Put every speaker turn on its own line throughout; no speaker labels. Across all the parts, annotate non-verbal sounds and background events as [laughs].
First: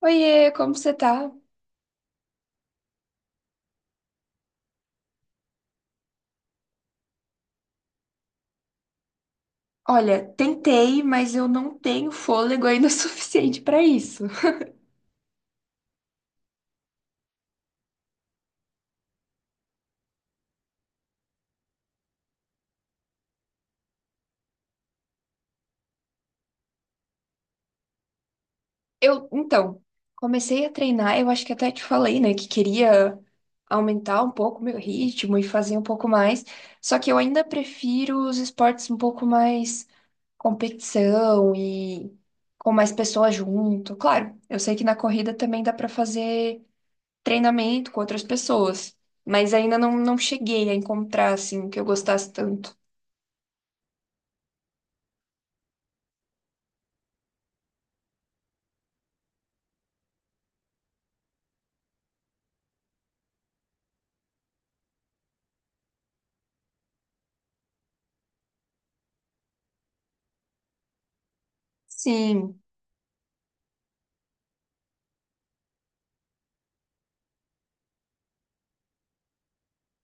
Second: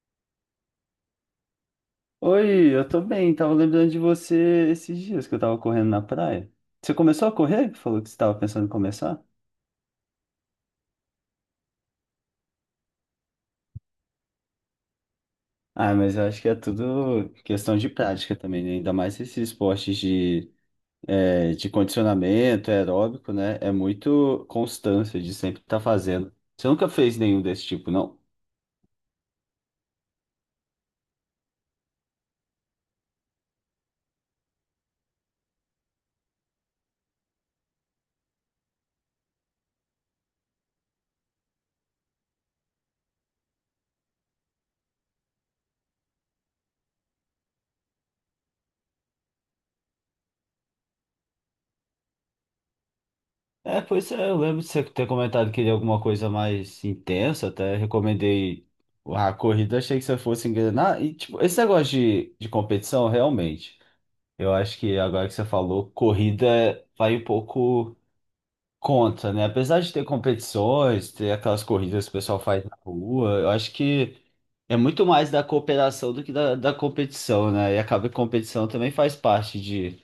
Oiê, como você tá?
Oi, eu tô bem. Tava lembrando de você esses dias que eu tava correndo na praia. Você começou a correr? Falou que você tava pensando em começar?
Olha, tentei, mas eu não tenho fôlego ainda [laughs] suficiente pra isso.
Ah, mas eu acho que é tudo questão de prática também, né? Ainda mais esses esportes de condicionamento é aeróbico, né? É muito constância de sempre estar fazendo. Você nunca fez nenhum desse tipo, não?
Eu, então, comecei a treinar, eu acho que até te falei, né, que queria aumentar um pouco o meu ritmo e fazer um pouco mais, só que eu ainda prefiro os esportes um pouco mais competição e com mais pessoas junto. Claro, eu sei que na corrida também dá pra fazer treinamento com outras pessoas, mas ainda não cheguei a encontrar, assim, o que eu gostasse tanto.
É, pois é, eu lembro de você ter comentado que queria alguma coisa mais intensa, até recomendei a corrida, achei que você fosse engrenar. E, tipo, esse negócio de competição, realmente. Eu acho que agora que você falou, corrida vai um pouco contra, né? Apesar de ter competições, ter aquelas corridas que o pessoal
Sim,
faz na rua, eu acho que é muito mais da cooperação do que da competição, né? E acaba que competição também faz parte de,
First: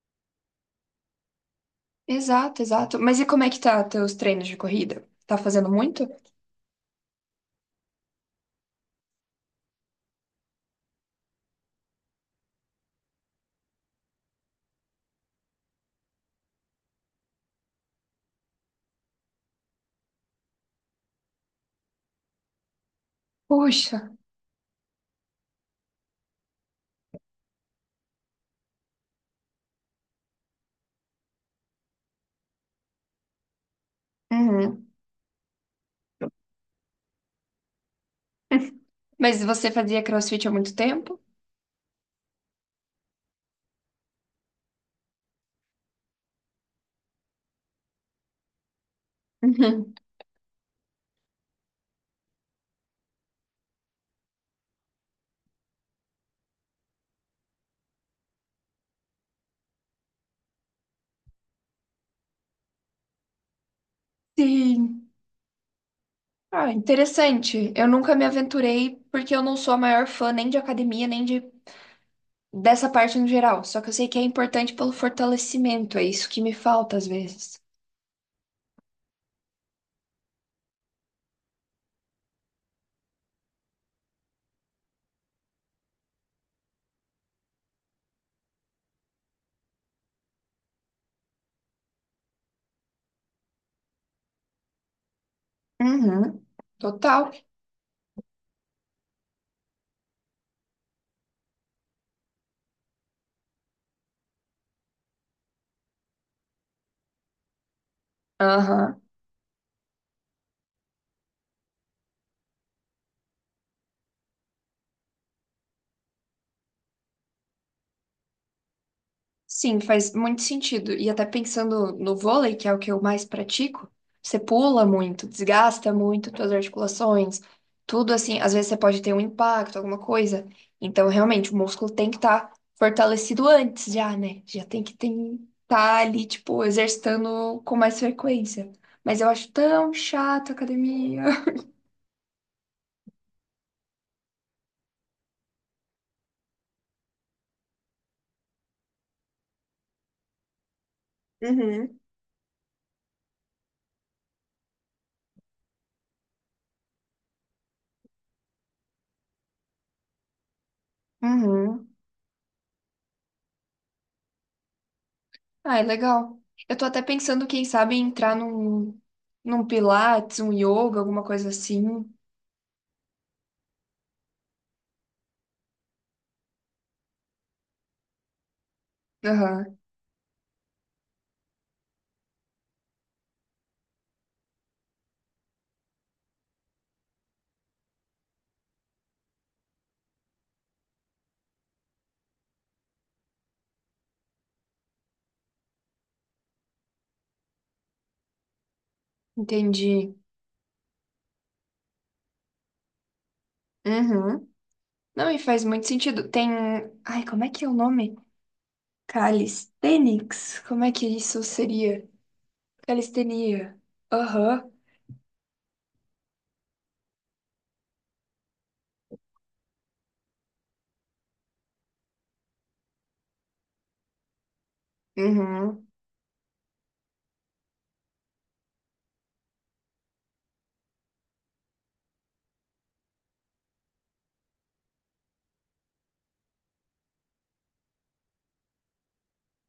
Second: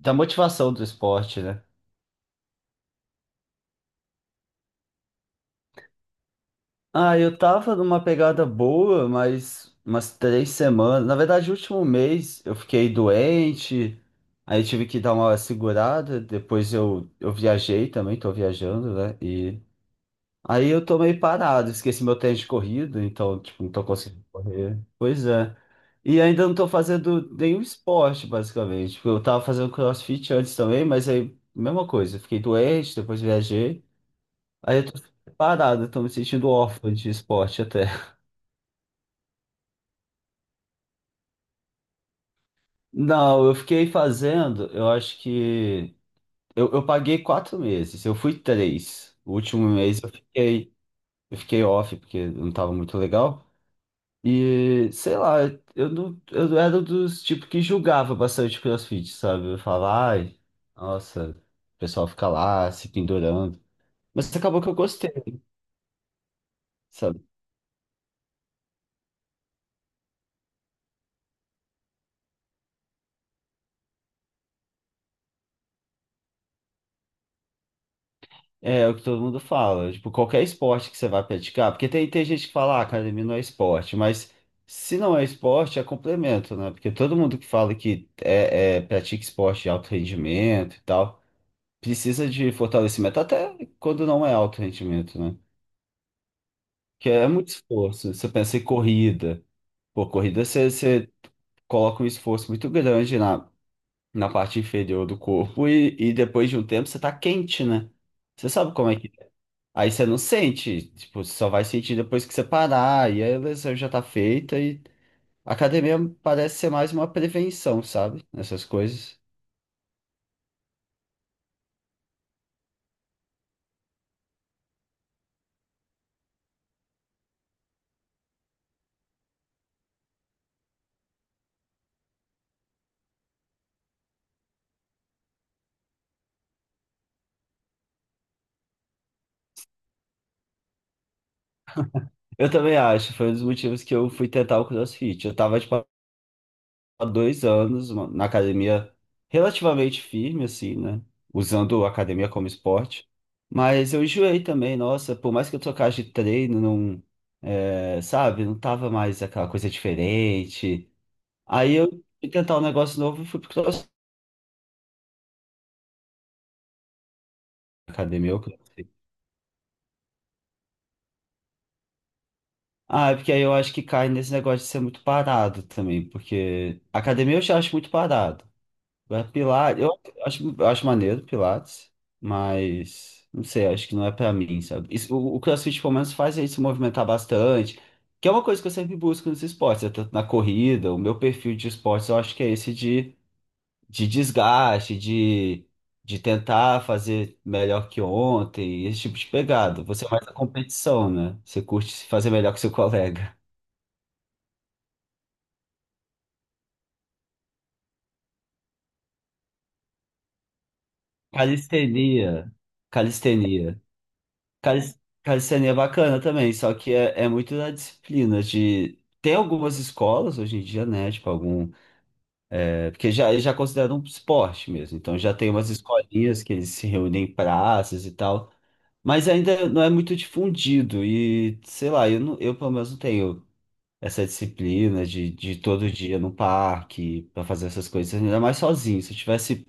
da motivação do esporte, né?
exato, exato. Mas e como é que tá teus treinos de corrida? Tá fazendo muito?
Ah, eu tava numa pegada boa, mas umas 3 semanas. Na verdade, o último mês eu fiquei doente, aí tive que dar uma segurada. Depois eu viajei também, tô viajando, né? E aí eu tô meio parado, esqueci meu tênis de corrida, então, tipo, não tô
Puxa.
conseguindo correr. Pois é. E ainda não tô fazendo nenhum esporte, basicamente. Tipo, eu tava fazendo CrossFit antes também, mas aí, mesma coisa. Fiquei doente, depois viajei. Aí
Uhum.
eu tô parado, eu tô me sentindo órfão de esporte até. [laughs]
[laughs] Mas você fazia CrossFit há muito tempo?
Não, eu fiquei fazendo, eu acho que. Eu paguei 4 meses, eu fui três. O último
Uhum.
mês eu fiquei off, porque não tava muito legal. E sei lá, eu não, eu era dos tipo que julgava bastante CrossFit, sabe? Eu falava, ai, nossa, o pessoal fica lá se pendurando. Mas acabou que eu
Sim.
gostei,
Ah,
sabe?
interessante. Eu nunca me aventurei porque eu não sou a maior fã nem de academia, nem de dessa parte no geral. Só que eu sei que é importante pelo fortalecimento, é isso que me falta às vezes.
É o que todo mundo fala, tipo, qualquer esporte que você vai praticar, porque tem gente que fala, ah, academia não é esporte, mas se não é esporte, é complemento, né? Porque todo mundo que fala que pratica esporte de alto rendimento e tal, precisa de fortalecimento, até quando não é alto rendimento, né?
Uhum.
Que é
Total.
muito esforço. Você pensa em corrida. Pô, corrida você coloca um esforço muito grande na parte inferior do corpo e depois de um tempo você tá quente, né? Você sabe como é
Aham.
que. É. Aí você não sente. Tipo, você só vai sentir depois que você parar. E aí a lesão já tá feita. E a academia parece ser mais uma prevenção, sabe? Nessas coisas.
Sim, faz muito sentido. E até pensando no vôlei, que é o que eu mais pratico, você pula muito, desgasta muito suas articulações, tudo assim. Às vezes você pode ter um impacto, alguma coisa. Então, realmente, o músculo tem que estar fortalecido antes já, né? Já tem que estar ali, tipo, exercitando com mais frequência. Mas eu acho tão chato a academia. [laughs]
Eu também acho. Foi um dos motivos que eu fui tentar o CrossFit. Eu tava de há 2 anos na academia relativamente firme, assim, né? Usando a
Uhum.
academia como esporte. Mas eu enjoei também, nossa, por mais que eu trocasse de treino, não, sabe, não tava mais aquela coisa diferente. Aí
Uhum.
eu fui tentar um negócio novo e fui pro CrossFit,
Ah, é legal. Eu tô até pensando, quem sabe, em
academia,
entrar
eu CrossFit.
num, num pilates, um yoga, alguma coisa assim.
Ah, é porque aí eu acho que cai nesse negócio de ser muito parado também, porque academia eu já acho muito parado. É
Aham,
Pilates, eu acho maneiro Pilates, mas não sei, acho que não é pra mim, sabe? O CrossFit pelo menos faz a gente se movimentar bastante, que é uma coisa que eu sempre busco nos esportes, é tanto na corrida, o meu perfil de esportes eu acho que é esse de desgaste, de tentar fazer melhor que ontem, esse tipo de pegada. Você é
entendi.
mais a competição, né? Você curte fazer melhor que seu colega.
Uhum. Não, e faz muito sentido. Tem. Ai, como é que é o nome? Calisthenics? Como é que isso seria?
Calistenia,
Calistenia.
calistenia.
Aham.
Cal- Calistenia é bacana também, só que é muito da disciplina de. Tem algumas escolas hoje em dia, né? Tipo, algum. Porque já, eles já consideram um esporte mesmo. Então já tem umas
Uhum.
escolinhas que eles se reúnem em praças e tal. Mas ainda não é muito difundido. E, sei lá, eu, não, eu pelo menos não tenho essa disciplina de todo dia no parque pra fazer essas coisas. Ainda mais sozinho. Se eu tivesse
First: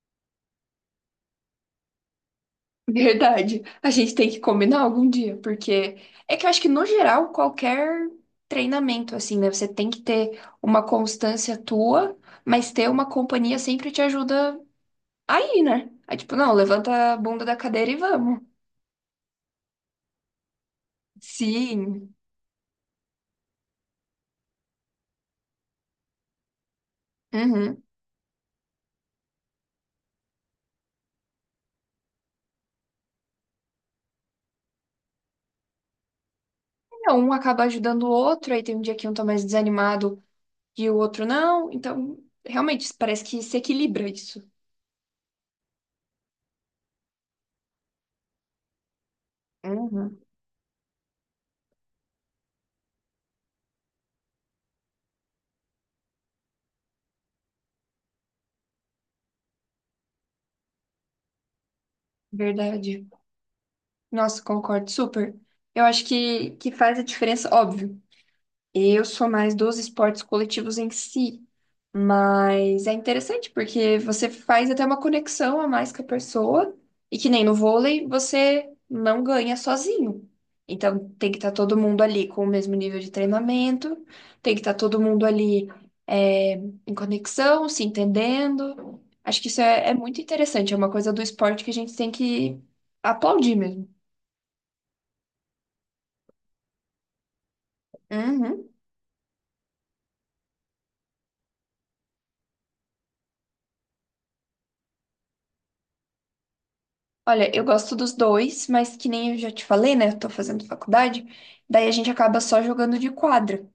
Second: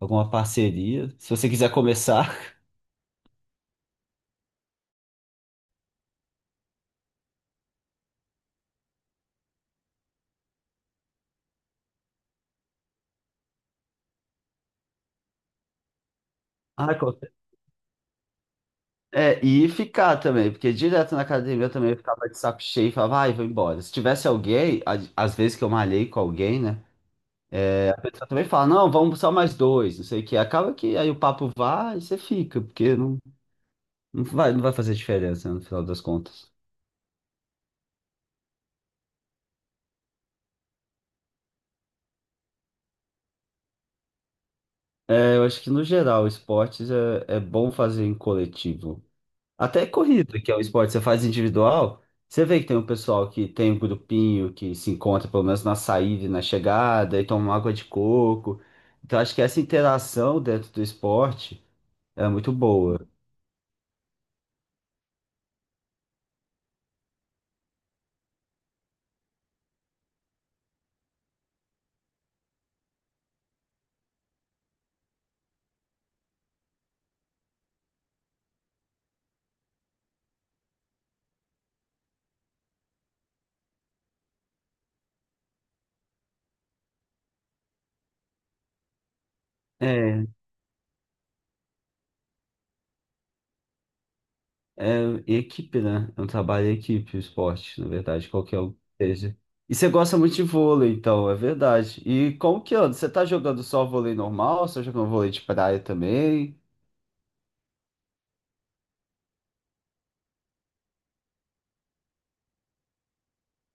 alguma parceria, se você quiser começar. [laughs]
Verdade. A gente tem que combinar algum dia, porque é que eu acho que no geral qualquer treinamento assim, né? Você tem que ter uma constância tua, mas ter uma companhia sempre te ajuda aí, né? É tipo, não,
Ah,
levanta a bunda da cadeira e vamos.
é, e ficar também, porque direto na academia eu também
Sim.
ficava de saco cheio e falava, ai, vou embora. Se tivesse alguém, às vezes que eu malhei com alguém, né?
Uhum.
A pessoa também fala, não, vamos só mais dois, não sei o quê. Acaba que aí o papo vai e você fica, porque não, não vai fazer diferença, né, no final das contas.
É, um acaba ajudando o outro, aí tem um dia que um tá mais desanimado e o outro não. Então, realmente, parece que se equilibra isso.
É, eu acho que no geral, esportes é bom fazer em coletivo. Até
Uhum.
corrida, que é um esporte que você faz individual, você vê que tem um pessoal que tem um grupinho que se encontra pelo menos na saída e na chegada, e toma uma água de coco. Então acho que essa interação dentro do esporte é muito boa.
Verdade. Nossa, concordo super. Eu acho que faz a diferença, óbvio. Eu sou mais dos esportes coletivos em si, mas é interessante porque você faz até uma conexão a mais com a pessoa e que nem no vôlei você não ganha sozinho. Então tem que estar todo mundo ali com o mesmo nível de treinamento, tem que estar todo mundo ali é, em conexão, se entendendo. Acho que isso é muito
É,
interessante, é uma coisa do esporte que a gente tem que aplaudir mesmo.
é equipe, né? É um trabalho em equipe, o esporte, na verdade, qualquer
Uhum.
um que seja. E você gosta muito de vôlei, então, é verdade. E como que anda? Você tá jogando só vôlei normal? Você tá jogando vôlei de praia também?
Olha, eu gosto dos dois, mas que nem eu já te falei, né? Eu tô fazendo faculdade, daí a gente acaba só jogando de quadra.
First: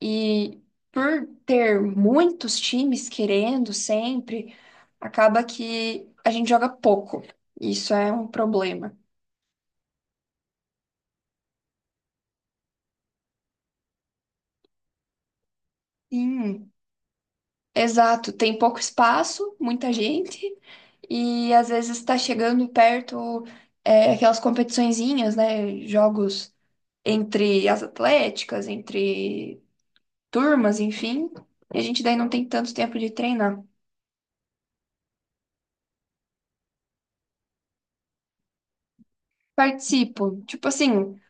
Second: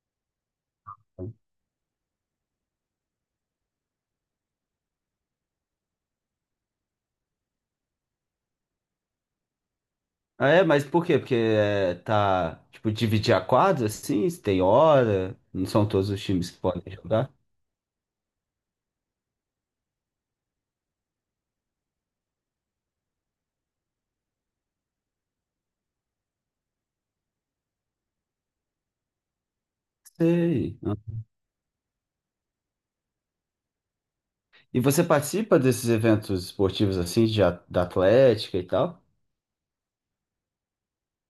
E por ter muitos times querendo sempre, acaba que a gente joga pouco. Isso é um problema.
Ah, é, mas por quê? Porque é, tá, tipo, dividir a quadra, assim, se tem hora, não são todos os times que
Sim,
podem jogar.
exato, tem pouco espaço, muita gente, e às vezes está chegando perto aquelas competiçõezinhas, né? Jogos entre as atléticas, entre
Sei.
turmas,
Ah.
enfim, e a gente daí não tem tanto tempo de treinar.
E você participa desses eventos esportivos, assim, da Atlética e tal?
Participo, tipo assim,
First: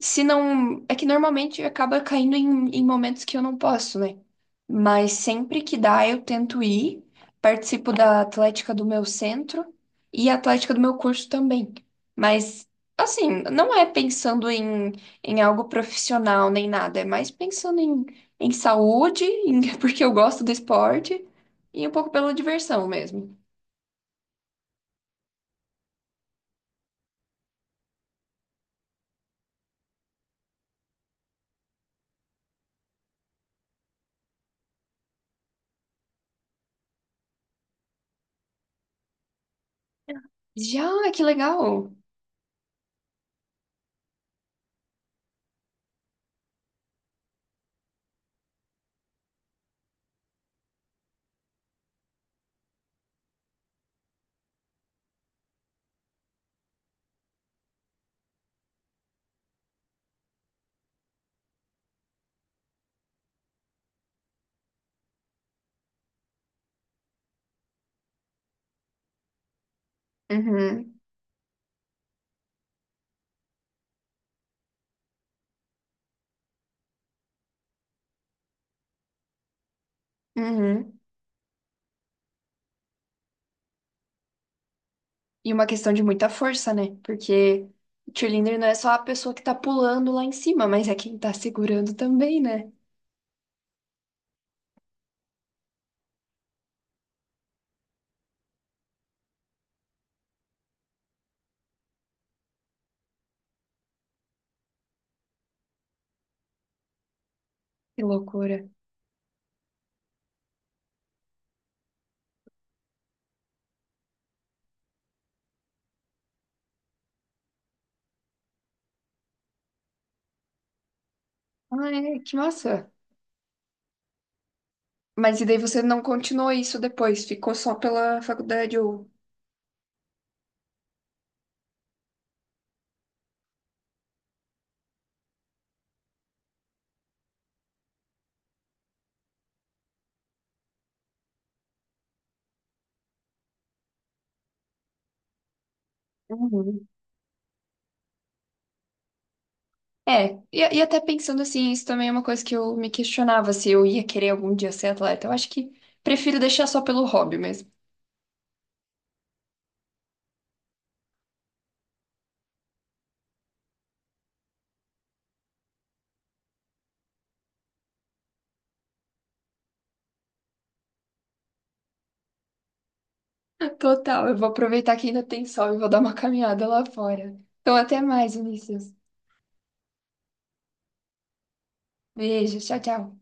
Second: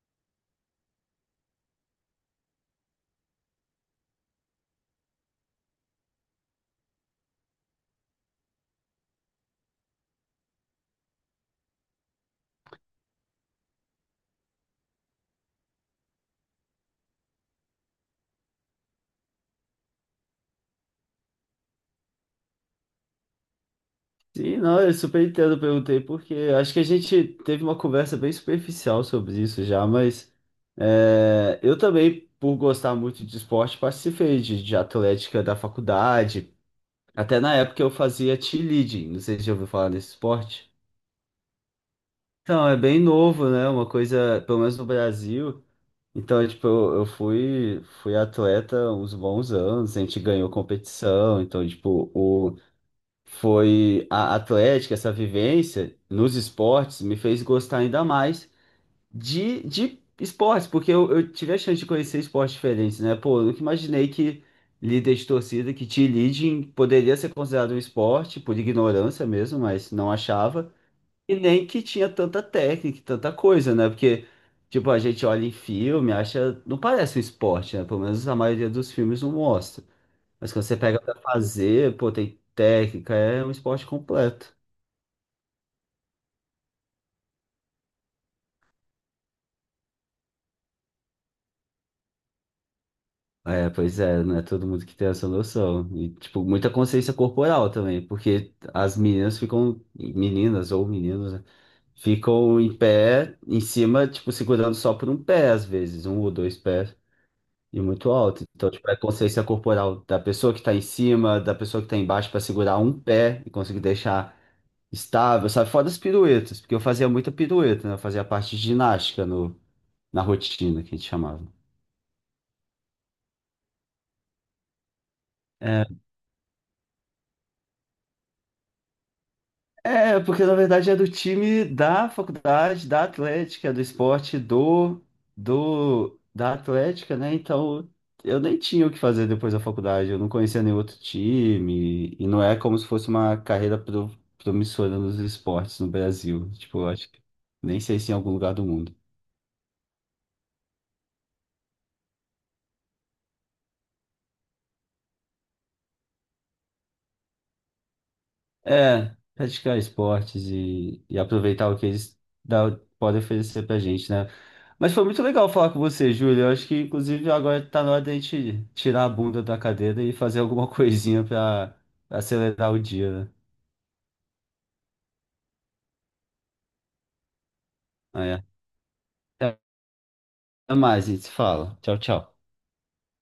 se não. É que normalmente acaba caindo em momentos que eu não posso, né? Mas sempre que dá, eu tento ir, participo da atlética do meu centro e a atlética do meu curso também. Mas, assim, não é pensando em, em algo profissional nem nada, é mais pensando em, em saúde, em- [laughs] porque eu gosto do esporte e um pouco pela diversão mesmo.
Sim, não, eu super entendo, eu perguntei, porque acho que a gente teve uma conversa bem superficial sobre isso já, mas é, eu também, por gostar muito de esporte, participei de Atlética da faculdade. Até na época eu fazia cheerleading, não sei se já ouviu falar desse esporte.
Já, que legal.
Então, é bem novo, né? Uma coisa, pelo menos no Brasil. Então, é, tipo, eu fui, atleta uns bons anos, a gente ganhou competição. Então, tipo, foi a atlética, essa vivência nos esportes me fez gostar ainda mais de esportes, porque eu tive a chance de conhecer esportes diferentes, né? Pô, eu nunca imaginei que líder de torcida, que cheerleading poderia ser considerado um esporte, por ignorância mesmo, mas não achava.
Uhum,
E nem que tinha tanta técnica, e tanta coisa, né? Porque, tipo, a gente olha em filme, acha. Não parece um esporte, né? Pelo menos a maioria dos filmes não mostra. Mas quando você
uhum.
pega pra fazer, pô, tem técnica, é um esporte completo.
E uma questão de muita força, né? Porque cheerleader não é só a pessoa que tá pulando lá em cima, mas é quem tá segurando também, né?
É, pois é, não é todo mundo que tem essa noção. E, tipo, muita consciência corporal também, porque as meninas ficam, meninas ou meninos, né? Ficam em pé, em cima, tipo, segurando só por um pé, às vezes, um ou dois pés. E
Que
muito alto.
loucura.
Então, tipo, é a consciência corporal da pessoa que tá em cima, da pessoa que tá embaixo pra segurar um pé e conseguir deixar estável, sabe? Fora as piruetas, porque eu fazia muita pirueta, né? Eu fazia a parte de ginástica no, na rotina, que a gente chamava.
Ah, é, que massa. Mas e daí você
É,
não continuou isso depois? Ficou só pela faculdade ou...
É, porque na verdade é do time da faculdade, da Atlética, do esporte do, do da Atlética, né? Então eu nem tinha o que fazer depois da faculdade, eu não conhecia nenhum outro time, e não é como se fosse uma carreira promissora nos esportes no Brasil. Tipo,
Uhum.
eu acho que nem sei se em algum lugar do mundo.
É, e até pensando assim, isso também é uma coisa que eu me questionava se eu ia querer algum dia ser atleta. Eu acho que prefiro deixar só pelo hobby mesmo.
É, praticar esportes e aproveitar o que eles dá- podem oferecer pra gente, né? Mas foi muito legal falar com você, Júlio. Eu acho que, inclusive, agora tá na hora da gente tirar a bunda da cadeira e fazer alguma [laughs] coisinha pra acelerar o dia,
Total, eu vou aproveitar que ainda tem sol e vou dar uma caminhada lá fora. Então, até mais,
né?
Vinícius.
É. Até mais, a gente se fala. Tchau, tchau.
Beijo, tchau, tchau.